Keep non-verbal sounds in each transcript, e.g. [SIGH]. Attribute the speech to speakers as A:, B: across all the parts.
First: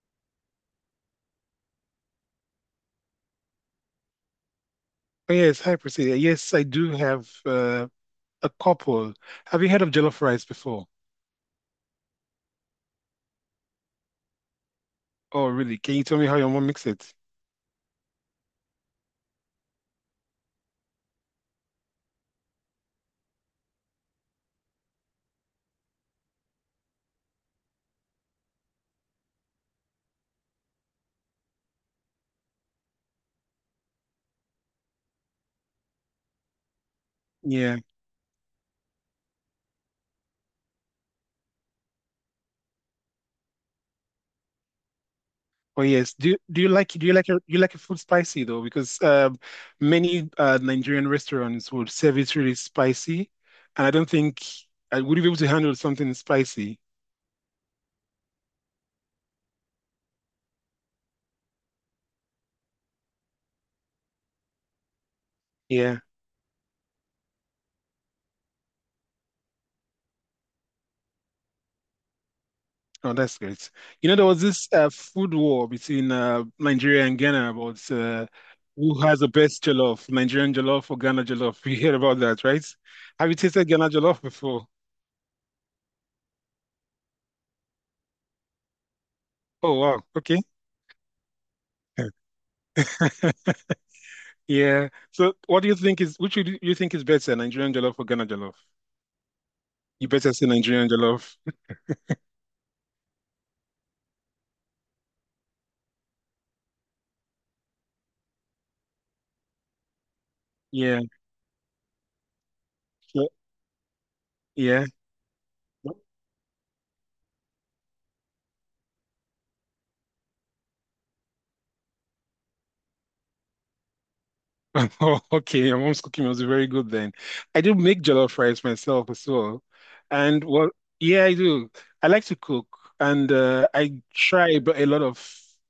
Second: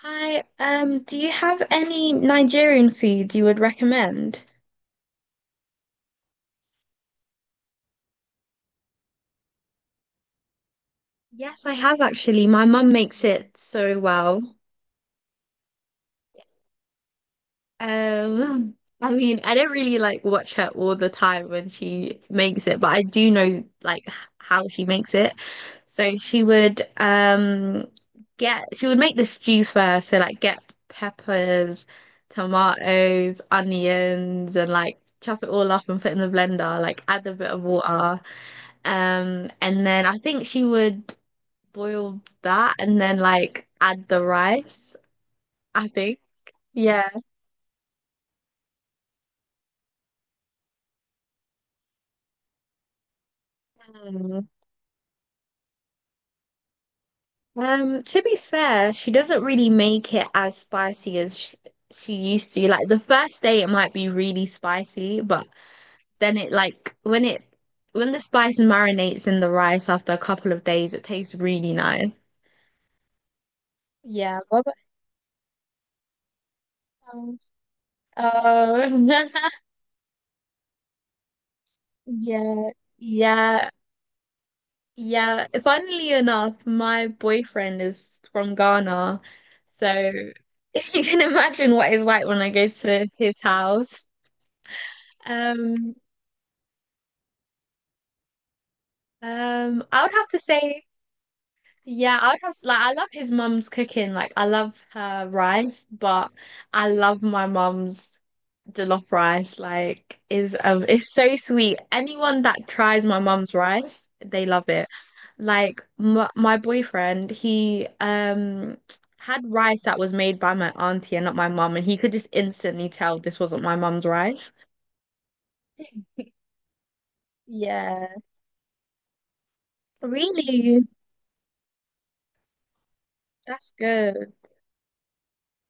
A: Hi, do you have any Nigerian foods you would recommend?
B: Yes, hi Priscilla. Yes, I do have a couple. Have you heard of jollof rice before?
A: Yes, I have actually. My mum makes it so well.
B: Oh, really? Can you tell me how your mom makes it?
A: Um, [LAUGHS] I mean, I don't really like watch her all the time when she makes it, but I do know how she makes it. So she would get she would make the stew first, so like get peppers, tomatoes, onions, and like chop it all up and put in the blender, like add a bit of
B: Yeah.
A: water. And then I think she would boil that and then like add the rice,
B: Oh,
A: I
B: yes.
A: think.
B: Do
A: Yeah.
B: you like your food spicy though? Because many Nigerian restaurants would serve it really spicy, and I don't think
A: Mm.
B: I would you be able to handle something spicy.
A: To be fair, she doesn't really make it as spicy as she used to. Like the first day it might be really spicy, but
B: Yeah.
A: then it like when it when the spice marinates in the rice after a couple of days, it tastes really nice.
B: Oh, that's great. You know, there
A: Yeah,
B: was
A: what
B: this
A: about,
B: food war between Nigeria and
A: um,
B: Ghana about who has the
A: oh,
B: best jollof, Nigerian jollof or Ghana jollof. You hear
A: [LAUGHS]
B: about that, right?
A: yeah,
B: Have you tasted
A: yeah.
B: Ghana jollof before?
A: Yeah, funnily enough, my boyfriend is from Ghana,
B: Oh, wow.
A: so
B: Okay.
A: [LAUGHS] you can imagine what it's like when I go to his
B: [LAUGHS]
A: house.
B: Yeah. So, what do you
A: Um,
B: think is which would you think is better, Nigerian jollof or Ghana jollof?
A: I
B: You
A: would have
B: better
A: to
B: say
A: say,
B: Nigerian jollof. [LAUGHS]
A: yeah, I would have like I love his mum's cooking. Like I love her rice, but I love my mum's jollof rice like is
B: Yeah.
A: it's so sweet. Anyone that tries my
B: So,
A: mum's rice, they love
B: yeah.
A: it. Like my boyfriend, he had rice that was made by my auntie and not my mum, and he could just instantly tell this wasn't my mum's rice.
B: [LAUGHS] Oh, okay, your mom's cooking was
A: [LAUGHS]
B: very good then. I do make
A: Yeah.
B: jollof rice myself as well. And well,
A: Really?
B: yeah, I do. I like to cook and
A: That's
B: I
A: good.
B: try, but a lot of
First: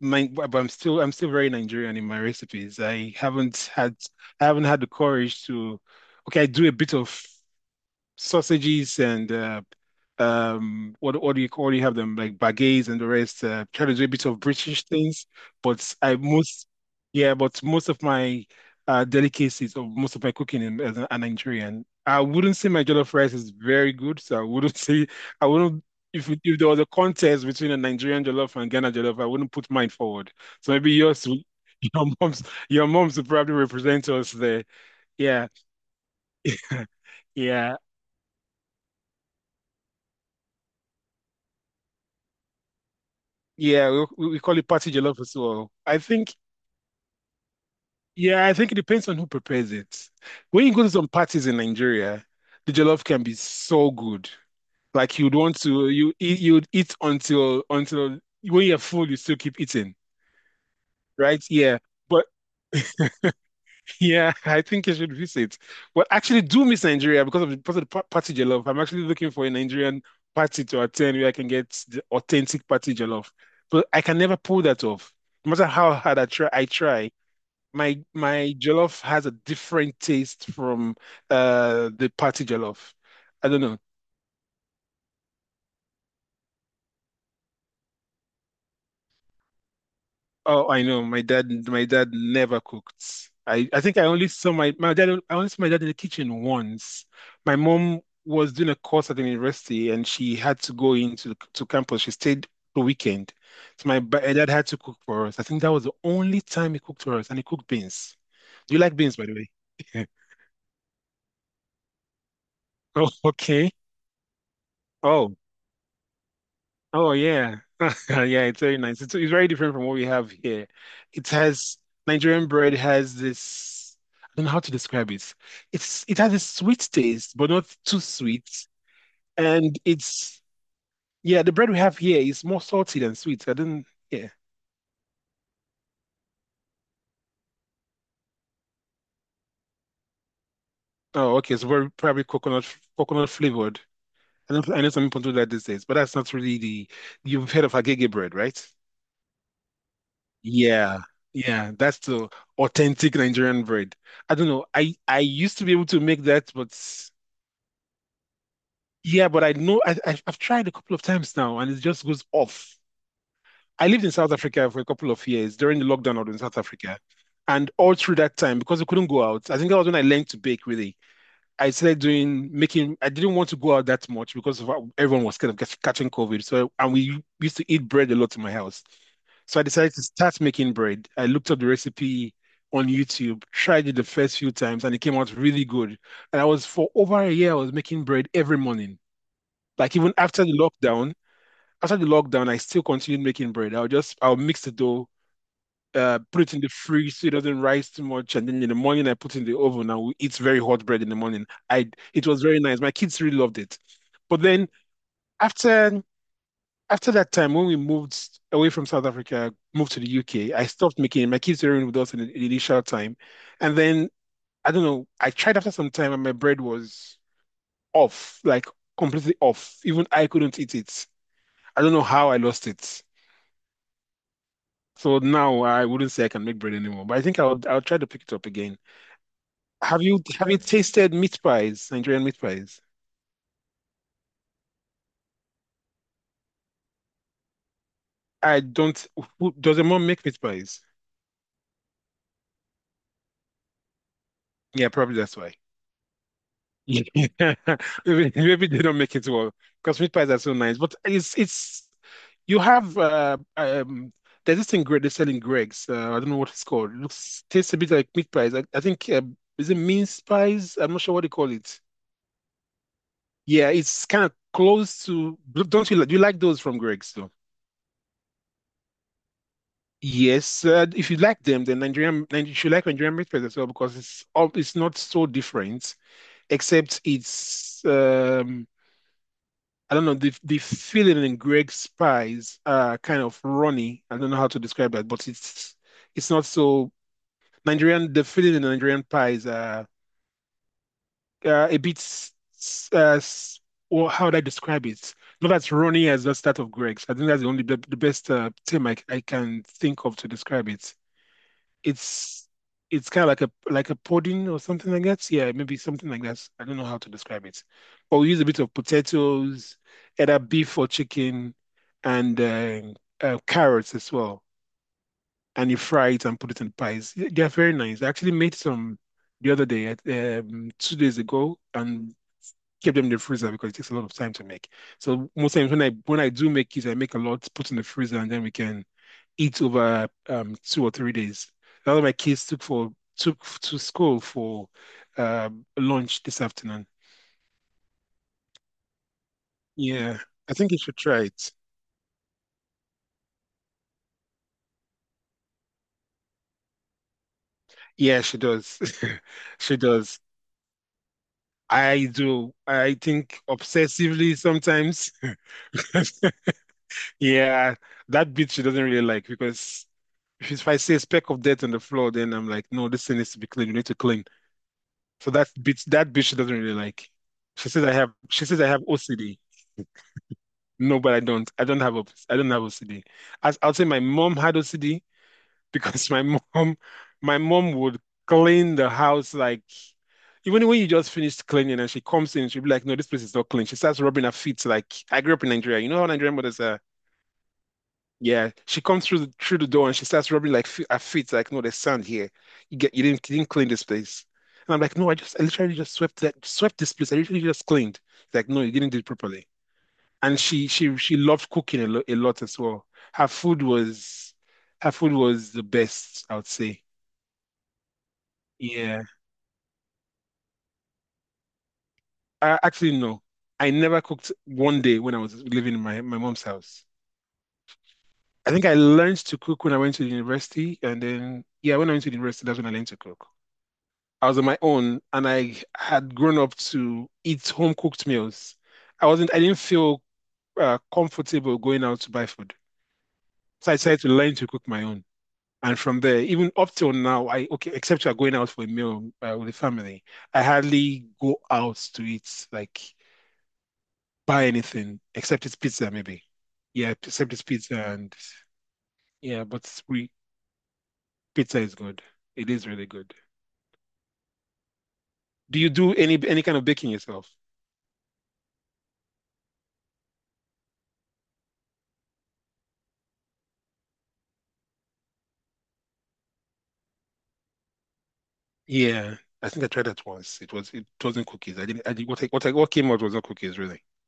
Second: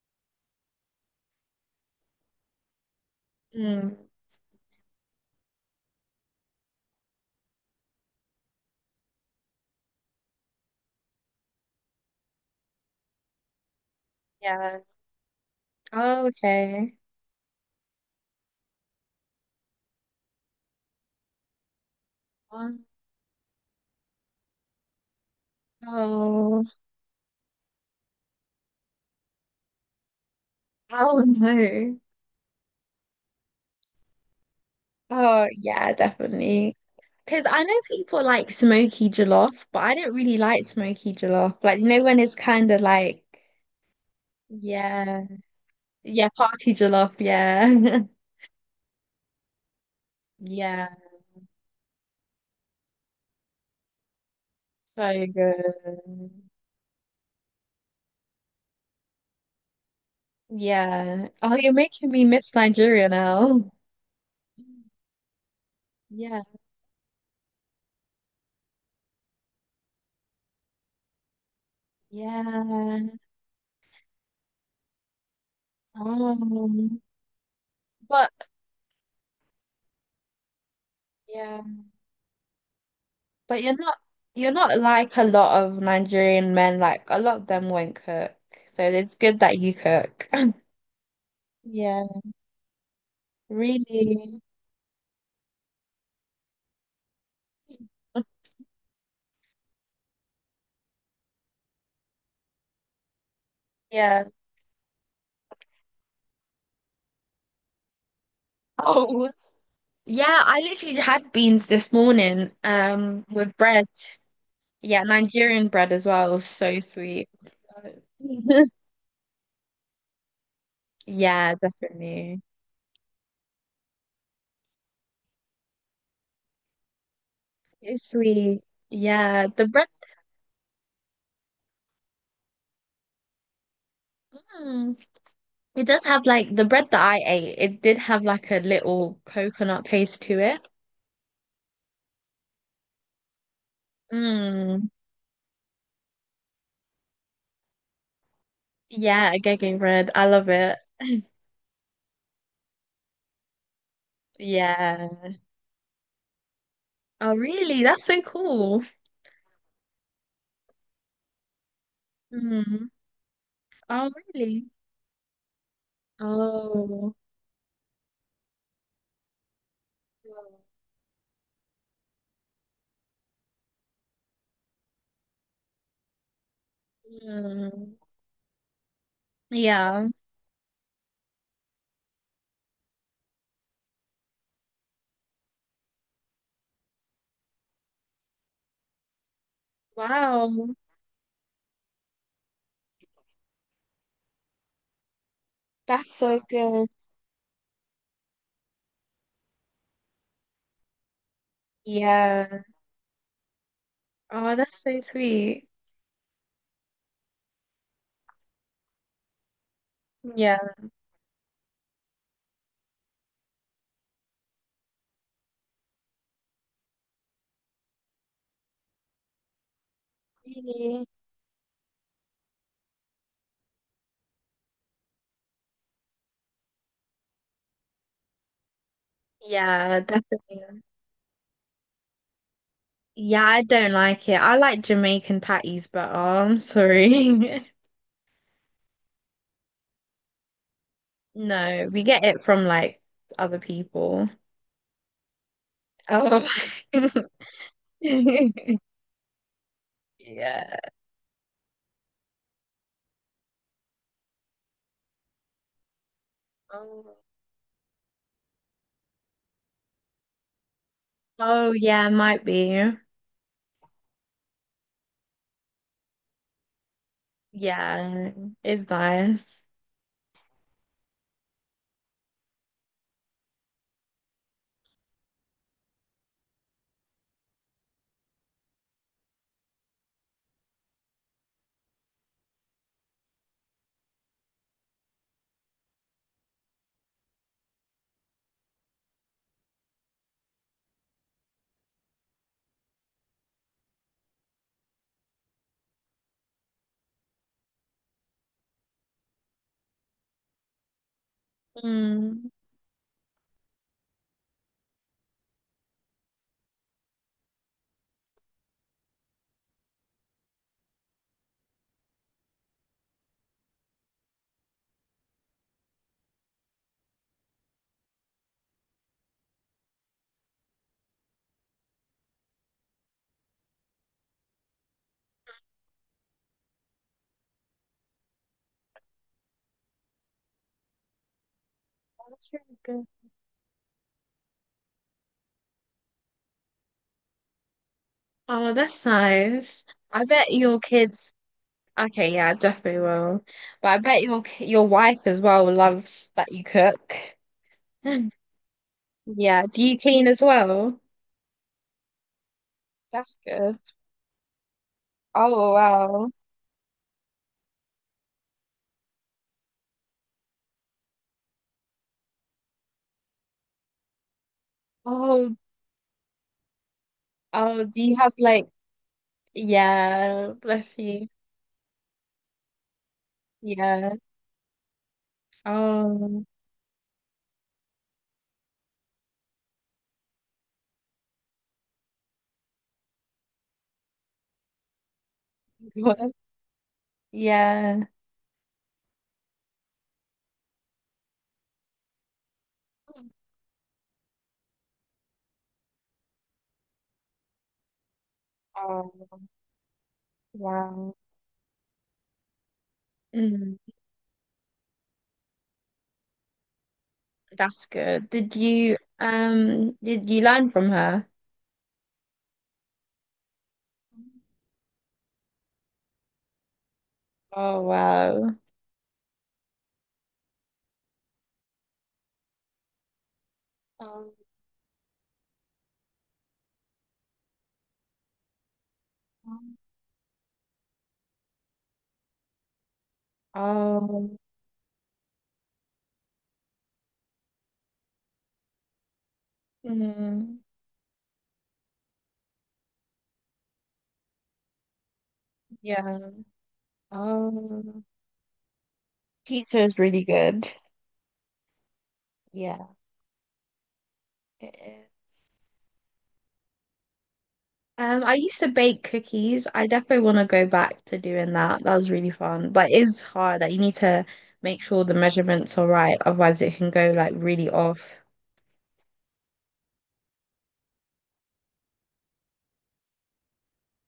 B: my but I'm still very Nigerian in my recipes.
A: Mm,
B: I haven't had the courage to, okay, I do a bit of sausages and what do you call, you have them like baguettes and the rest, try to do a bit of
A: yeah.
B: British things but I
A: Oh,
B: most
A: okay.
B: yeah, but most of my delicacies, or most of my cooking in, as a Nigerian, I wouldn't say
A: Oh,
B: my jollof rice is very good, so I wouldn't [LAUGHS] say I wouldn't. If if
A: no.
B: there was a contest between a Nigerian jollof and Ghana jollof, I wouldn't put mine forward, so maybe
A: Oh,
B: yours will- [LAUGHS]
A: no.
B: your mom's your mom's will probably represent us there.
A: Oh
B: Yeah.
A: yeah, definitely.
B: [LAUGHS]
A: Because I
B: Yeah.
A: know people like smoky jollof, but I don't really like smoky jollof. Like, you know, when it's kind of like,
B: Yeah, we call it party jollof
A: yeah,
B: as well. I
A: yeah,
B: think,
A: party jollof, yeah. [LAUGHS]
B: yeah, I think it depends on who prepares it. When you go
A: Yeah,
B: to some parties in Nigeria, the jollof can be so good. Like
A: so
B: you'd want
A: good.
B: to, you eat, you'd eat until when you're full, you still keep eating,
A: Yeah.
B: right?
A: Oh, you're
B: Yeah,
A: making me
B: but
A: miss Nigeria now.
B: yeah, [LAUGHS] I
A: [LAUGHS]
B: think you should visit. But
A: Yeah,
B: actually, do miss Nigeria because of the party jollof. I'm actually looking for a Nigerian party to attend where I can get the authentic party
A: yeah.
B: jollof, but I can never pull that off. No matter how hard I try, I
A: Um,
B: try. My
A: but
B: my jollof has a different taste from
A: yeah,
B: the party jollof. I don't
A: but you're
B: know.
A: not like a lot of Nigerian men, like a lot of them won't cook. So it's good that you cook.
B: Oh, I know. My dad my
A: [LAUGHS] Yeah,
B: dad never cooked. I think
A: really.
B: I only saw my dad in the kitchen once. My mom was doing a course at the university and she had to go into to campus. She stayed the weekend. So
A: Yeah.
B: my dad had to cook for us. I think that was the only time he cooked for us, and he cooked beans. Do you like beans, by
A: Oh,
B: the way? [LAUGHS]
A: yeah. I literally had beans this morning,
B: Oh,
A: with
B: okay.
A: bread. Yeah,
B: Oh.
A: Nigerian bread as well. So
B: Oh
A: sweet.
B: yeah, [LAUGHS] yeah, it's
A: [LAUGHS]
B: very nice. It's very different from what we have here. It
A: Yeah,
B: has
A: definitely.
B: Nigerian bread has this. I don't know how to describe it. It has a sweet taste, but not too
A: It's sweet.
B: sweet.
A: Yeah, the
B: And
A: bread.
B: it's yeah, the bread we have here is more salty than sweet. I don't Yeah.
A: Mm, it does have like the bread that I ate. It did have like a little coconut taste to it.
B: Oh, okay, it's very probably coconut flavored. I
A: Mm,
B: know some people do that these days, but that's not really the. You've heard of agege bread, right?
A: yeah, agege bread. I love it.
B: Yeah, yeah, that's the authentic Nigerian bread. I don't know. I
A: Yeah.
B: I used to be able to make that, but
A: Oh, really? That's so cool.
B: yeah, but I know, I've tried a couple of times now, and it just goes off.
A: Mm.
B: I lived
A: Oh,
B: in South
A: really?
B: Africa for a couple of years during the lockdown out in South Africa,
A: Oh.
B: and all through that time because we couldn't go out. I think that was when I learned to bake really. I started doing making. I didn't want to go out that much because of how everyone was kind of catching COVID. So and we used to eat
A: Mm,
B: bread a lot in my house. So I decided to
A: yeah.
B: start making bread. I looked up the recipe on YouTube, tried it the first few times, and it came out really good. And I was for over a year, I was making bread every morning. Like even
A: Wow.
B: after the lockdown, I still continued making bread. I'll mix the dough,
A: That's so
B: put it in the
A: good.
B: fridge so it doesn't rise too much. And then in the morning, I put it in the oven and we eat very hot bread in the morning. I It was very
A: Yeah.
B: nice. My kids really loved it. But
A: Oh,
B: then
A: that's so sweet.
B: after that time, when we moved away from South Africa, moved to the UK,
A: Yeah.
B: I stopped making it. My kids were with us in the initial time, and then I don't know. I tried after some time, and my bread was off, like completely off. Even I couldn't eat it.
A: Really?
B: I don't know how I lost it. So now I wouldn't say I can make bread anymore, but I think I'll try to pick it up again.
A: Yeah,
B: Have you
A: definitely.
B: tasted meat pies, Nigerian meat pies?
A: Yeah, I don't like it. I like Jamaican patties, but oh, I'm sorry. [LAUGHS]
B: I don't. Who, does your mom make meat pies?
A: No, we get it from like other people.
B: Yeah, probably that's why.
A: Oh.
B: Yeah.
A: [LAUGHS]
B: [LAUGHS] Maybe, maybe they don't make it well because meat pies are so nice.
A: Yeah.
B: But it's you have there's this thing great they sell in Greg's. I don't know what it's called. It
A: Oh.
B: looks tastes a bit like meat pies. I think, is it mince pies? I'm not sure what they call
A: Oh,
B: it.
A: yeah, might be.
B: Yeah, it's kind of close to. Don't you like, do you like those from Greg's?
A: Yeah, it's nice.
B: Yes, if you like them, then you should like Nigerian breakfast as well because it's not so different, except it's I don't know the filling in Greg's pies are kind of runny. I don't know how to describe that, but it's not so Nigerian. The filling in Nigerian pies are a bit or how would I describe it? Not as runny as the start of Greg's. I think that's the best term I can think of to describe it. it's
A: Mm.
B: it's kind of like a pudding or something like that. Yeah, maybe something like that. I don't know how to describe it. But we use a bit of potatoes, either beef or chicken, and carrots as well. And you fry it and put it in pies. They are very nice. I actually made some the other day, 2 days ago, and kept them in the freezer because it takes a lot of time to make. So most times when I do make it, I make a lot, put in the freezer, and then we can eat over 2 or 3 days. That's what my kids
A: That's really good.
B: took to school for lunch this afternoon.
A: Oh, that's nice.
B: Yeah,
A: I bet
B: I think you
A: your
B: should try
A: kids.
B: it.
A: Okay, yeah, I definitely will. But I bet your wife as well loves that you cook.
B: Yeah,
A: [LAUGHS]
B: she does. [LAUGHS]
A: Yeah.
B: She
A: Do you
B: does.
A: clean as well?
B: I do. I
A: That's
B: think
A: good.
B: obsessively sometimes.
A: Oh wow.
B: [LAUGHS] Yeah, that bit she doesn't really like because if I say a speck of dirt on the floor, then I'm like, no, this thing needs to be clean. We need to clean. So
A: Oh
B: that bit she doesn't really like. She says
A: oh.
B: I
A: Do
B: have.
A: you have
B: She says
A: like?
B: I have OCD.
A: Yeah. Bless
B: No, but I
A: you.
B: don't. I don't have OCD. As I'll say, my
A: Yeah.
B: mom had OCD [LAUGHS] because
A: Oh.
B: my mom would clean the house like even when you just finished cleaning and she comes in, she'll be like, "No, this place is not clean." She starts rubbing her feet, like, I grew up in Nigeria. You know how
A: [LAUGHS]
B: Nigerian mothers are.
A: Yeah.
B: Yeah, she comes through through the door and she starts rubbing like fe her feet like, "No, there's sand here. You didn't you didn't clean this place." And I'm like, "No, I literally just swept this place. I literally just cleaned." Like, "No, you didn't do it
A: Oh
B: properly." and she she
A: wow.
B: she loved cooking a lot as well. Her food
A: Mm,
B: was Her food was the best, I would say.
A: that's good.
B: Yeah.
A: Did you learn from her?
B: Actually, no. I never cooked one day when I was living in my mom's house.
A: Oh
B: I
A: wow.
B: think I learned to cook when I went to the university, and then yeah, when I went to the university, that's when I learned to cook. I
A: Oh.
B: was on my own, and I had grown up to eat home cooked meals. I didn't
A: Um,
B: feel comfortable going out to buy food, so I decided to learn to cook my own. And from there, even up till now, I okay, except you are going out for a meal with the family, I
A: mm,
B: hardly go out to eat, like buy anything except it's pizza,
A: yeah.
B: maybe. Yeah, except it's pizza
A: um,
B: and yeah,
A: pizza
B: but
A: is
B: we
A: really good.
B: pizza is good. It is
A: Yeah,
B: really good.
A: it is.
B: Do you do any kind of baking yourself?
A: I used to bake cookies. I definitely want to go back to doing that. That was really fun, but it's hard. Like you need to make sure the measurements are right, otherwise it can go like really off.
B: Yeah, I think I tried that once. It wasn't cookies. I didn't. I did what came out was not cookies really. It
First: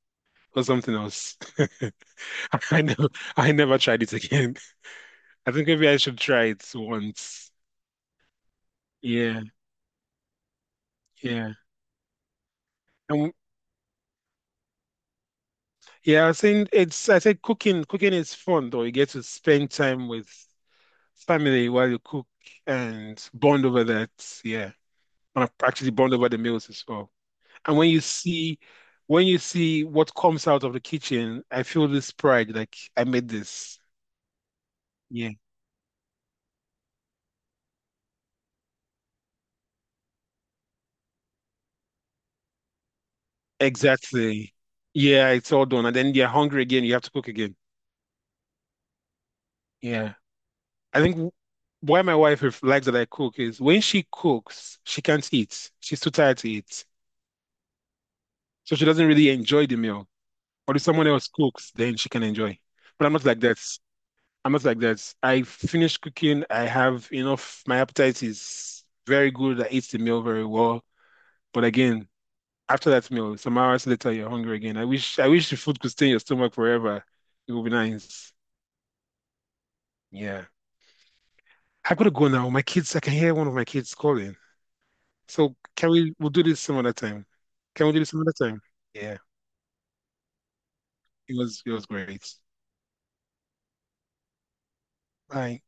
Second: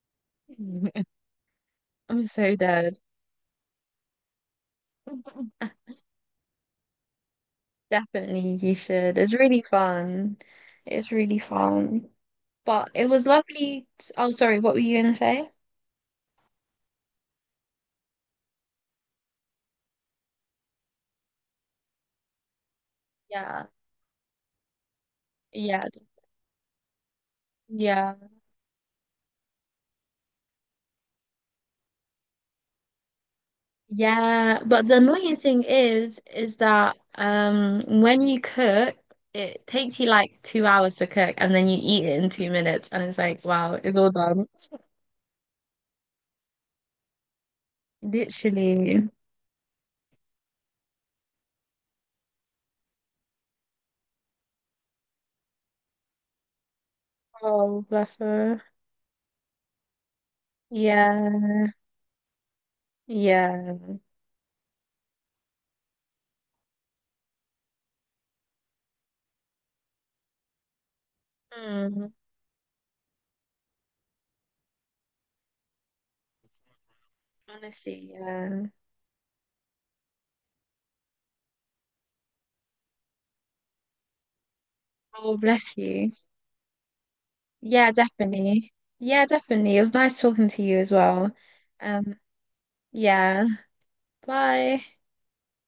B: was something
A: [LAUGHS]
B: else. [LAUGHS]
A: I'm so
B: I
A: dead.
B: never I never tried it again. [LAUGHS] I
A: [LAUGHS]
B: think maybe I should try it once.
A: Definitely, you should. It's
B: Yeah,
A: really fun. It's really
B: yeah.
A: fun. But it was
B: And
A: lovely. Oh, sorry. What were you gonna say?
B: yeah, I was saying it's I said cooking is fun though. You get to spend time with family while you cook and bond
A: Yeah.
B: over that. Yeah. And
A: Yeah.
B: actually bond over the meals as well. And when
A: Yeah.
B: when you see what comes out of the kitchen, I feel this pride, like I made this.
A: Yeah. But the
B: Yeah.
A: annoying thing is, that when you cook, it takes you like 2 hours to cook and then you eat it in 2 minutes and it's like, wow, it's all done.
B: Exactly. Yeah, it's all done. And then you're hungry again, you have to cook again.
A: Literally.
B: Yeah. I think why my wife likes that I cook is when she cooks, she can't eat. She's too tired to eat.
A: Oh, bless her.
B: So she doesn't really enjoy the meal. But if someone else
A: Yeah.
B: cooks, then she can enjoy. But I'm not like that.
A: Yeah.
B: I'm not like that. I finish cooking. I have enough. My appetite is very good. I eat the meal very well. But again,
A: Mm,
B: after that meal, some hours later, you're hungry again. I wish the food could stay in your stomach forever. It would be
A: honestly,
B: nice.
A: yeah.
B: Yeah. I gotta go now. My kids, I can hear one of my kids calling.
A: Oh,
B: So
A: bless you.
B: we'll do this some other time. Can
A: Yeah,
B: we do this some other time?
A: definitely.
B: Yeah.
A: Yeah, definitely. It was nice talking to you as well.
B: It was
A: Um,
B: great.
A: yeah. Bye.
B: Bye.